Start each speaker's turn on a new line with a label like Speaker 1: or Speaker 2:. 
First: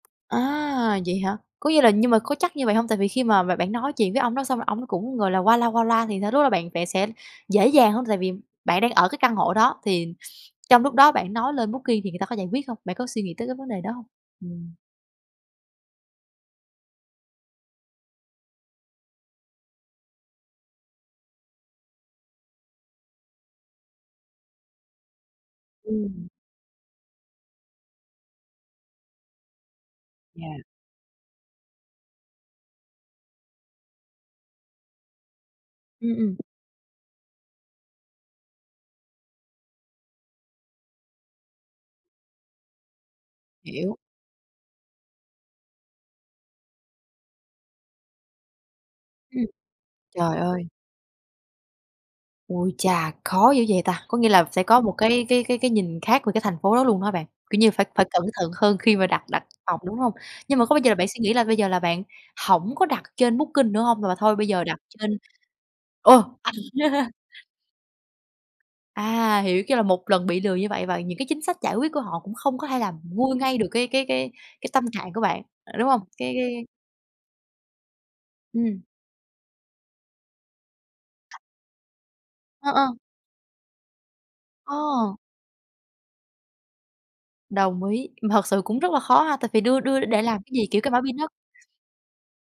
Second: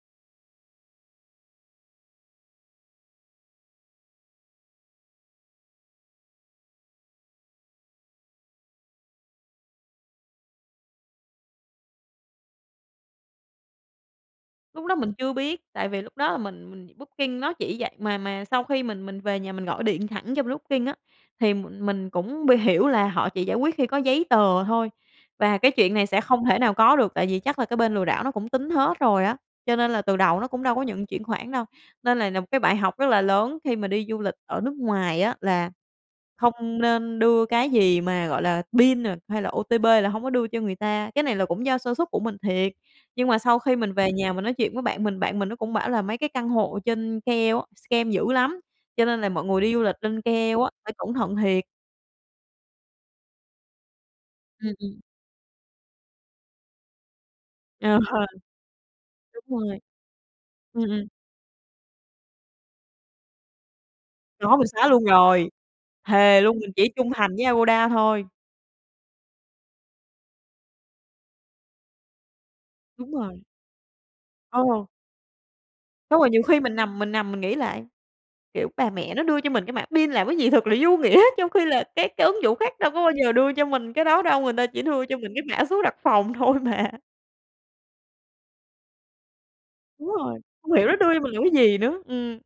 Speaker 1: À, vậy hả? Có nghĩa là nhưng mà có chắc như vậy hông? Tại vì khi mà b bạn nói chuyện với ông đó xong rồi ổng cũng, gọi là, qua loa qua loa thì sao, lúc đó bạn bạn sẽ dễ dàng hông? Tại vì bạn đang ở cái căn hộ đó thì trong lúc đó bạn nói lên Booking thì người ta có giải quyết hông? Bạn có suy nghĩ tới cái vấn đề đó hông? Ừm.
Speaker 2: Lúc đó mình chưa biết, tại vì lúc đó là mình mình Booking nó chỉ vậy, mà mà sau khi mình mình về nhà mình gọi điện thẳng cho bên Booking á, thì m mình cũng bi hiểu là họ chỉ giải quyết khi có giấy tờ thôi và cái chuyện này sẽ
Speaker 1: Ừm.
Speaker 2: không thể nào có được tại vì chắc là cái bên lừa đảo nó cũng tính hết rồi á, cho nên là từ đầu nó
Speaker 1: Yeah.
Speaker 2: cũng đâu có nhận chuyển khoản đâu. Nên này là một cái bài học rất là lớn khi mà đi du lịch ở nước ngoài á là
Speaker 1: Ừm, ừm.
Speaker 2: không nên đưa cái gì mà, gọi là, pin nà hay là OTP là hông có đưa cho người ta, cái này là cũng do sơ suất của mình thiệt. Nhưng mà sau khi mình
Speaker 1: Hiểu.
Speaker 2: về nhà mình nói chuyện với bạn mình, bạn mình nó cũng bảo là mấy cái căn hộ trên KL á, scam dữ lắm, cho nên là mọi
Speaker 1: Ừm.
Speaker 2: người đi du lịch lên
Speaker 1: Trời
Speaker 2: KL
Speaker 1: ơi.
Speaker 2: á phải cẩn thận thiệt.
Speaker 1: Ui chà! Khó dữ vậy ta. Có nghĩa là sẽ
Speaker 2: Ừm,
Speaker 1: có một
Speaker 2: ừm.
Speaker 1: cái cái cái cái nhìn khác về cái thành phố đó luôn hả bạn? Kiểu như, phải
Speaker 2: Ờ.
Speaker 1: phải cẩn thận hơn khi mà đặt đặt
Speaker 2: Đúng rồi.
Speaker 1: phòng, đúng hông? Nhưng mà có bao
Speaker 2: Ừm,
Speaker 1: giờ là
Speaker 2: ừm
Speaker 1: bạn suy nghĩ là bây giờ là bạn hổng có đặt trên Booking nữa hông? Mà thôi bây
Speaker 2: Có,
Speaker 1: giờ
Speaker 2: mình
Speaker 1: đặt
Speaker 2: xoá luôn
Speaker 1: trên
Speaker 2: rồi.
Speaker 1: ồ
Speaker 2: Thề
Speaker 1: [unintelligible]
Speaker 2: luôn mình chỉ trung thành với Agoda thôi.
Speaker 1: À, hiểu, kiểu là, một lần bị lừa như vậy và những cái chính sách giải quyết của họ cũng không có thể làm
Speaker 2: Đúng
Speaker 1: nguôi
Speaker 2: rồi.
Speaker 1: ngay được cái cái cái cái
Speaker 2: Ờ.
Speaker 1: tâm trạng của bạn, đúng hông?
Speaker 2: Xong rồi
Speaker 1: Cái
Speaker 2: nhiều khi
Speaker 1: cái
Speaker 2: mình nằm mình nằm mình nghĩ lại, kiểu,
Speaker 1: Ừm.
Speaker 2: bà mẹ nó đưa cho mình cái mã pin làm cái gì thật là vô nghĩa, trong khi là các cái ứng dụng
Speaker 1: Ờ,
Speaker 2: khác
Speaker 1: ờ.
Speaker 2: đâu có bao giờ đưa cho mình cái đó đâu, người ta chỉ đưa
Speaker 1: Ờ.
Speaker 2: cho mình cái mã số đặt phòng thôi mà.
Speaker 1: Đồng ý, mà thật sự cũng rất là khó ha, tại vì đưa đưa
Speaker 2: Đúng
Speaker 1: để
Speaker 2: rồi,
Speaker 1: làm cái gì?
Speaker 2: không
Speaker 1: Kiểu
Speaker 2: hiểu
Speaker 1: cái
Speaker 2: nó
Speaker 1: mã
Speaker 2: đưa
Speaker 1: pin
Speaker 2: cho
Speaker 1: á.
Speaker 2: mình làm cái gì nữa, ừm.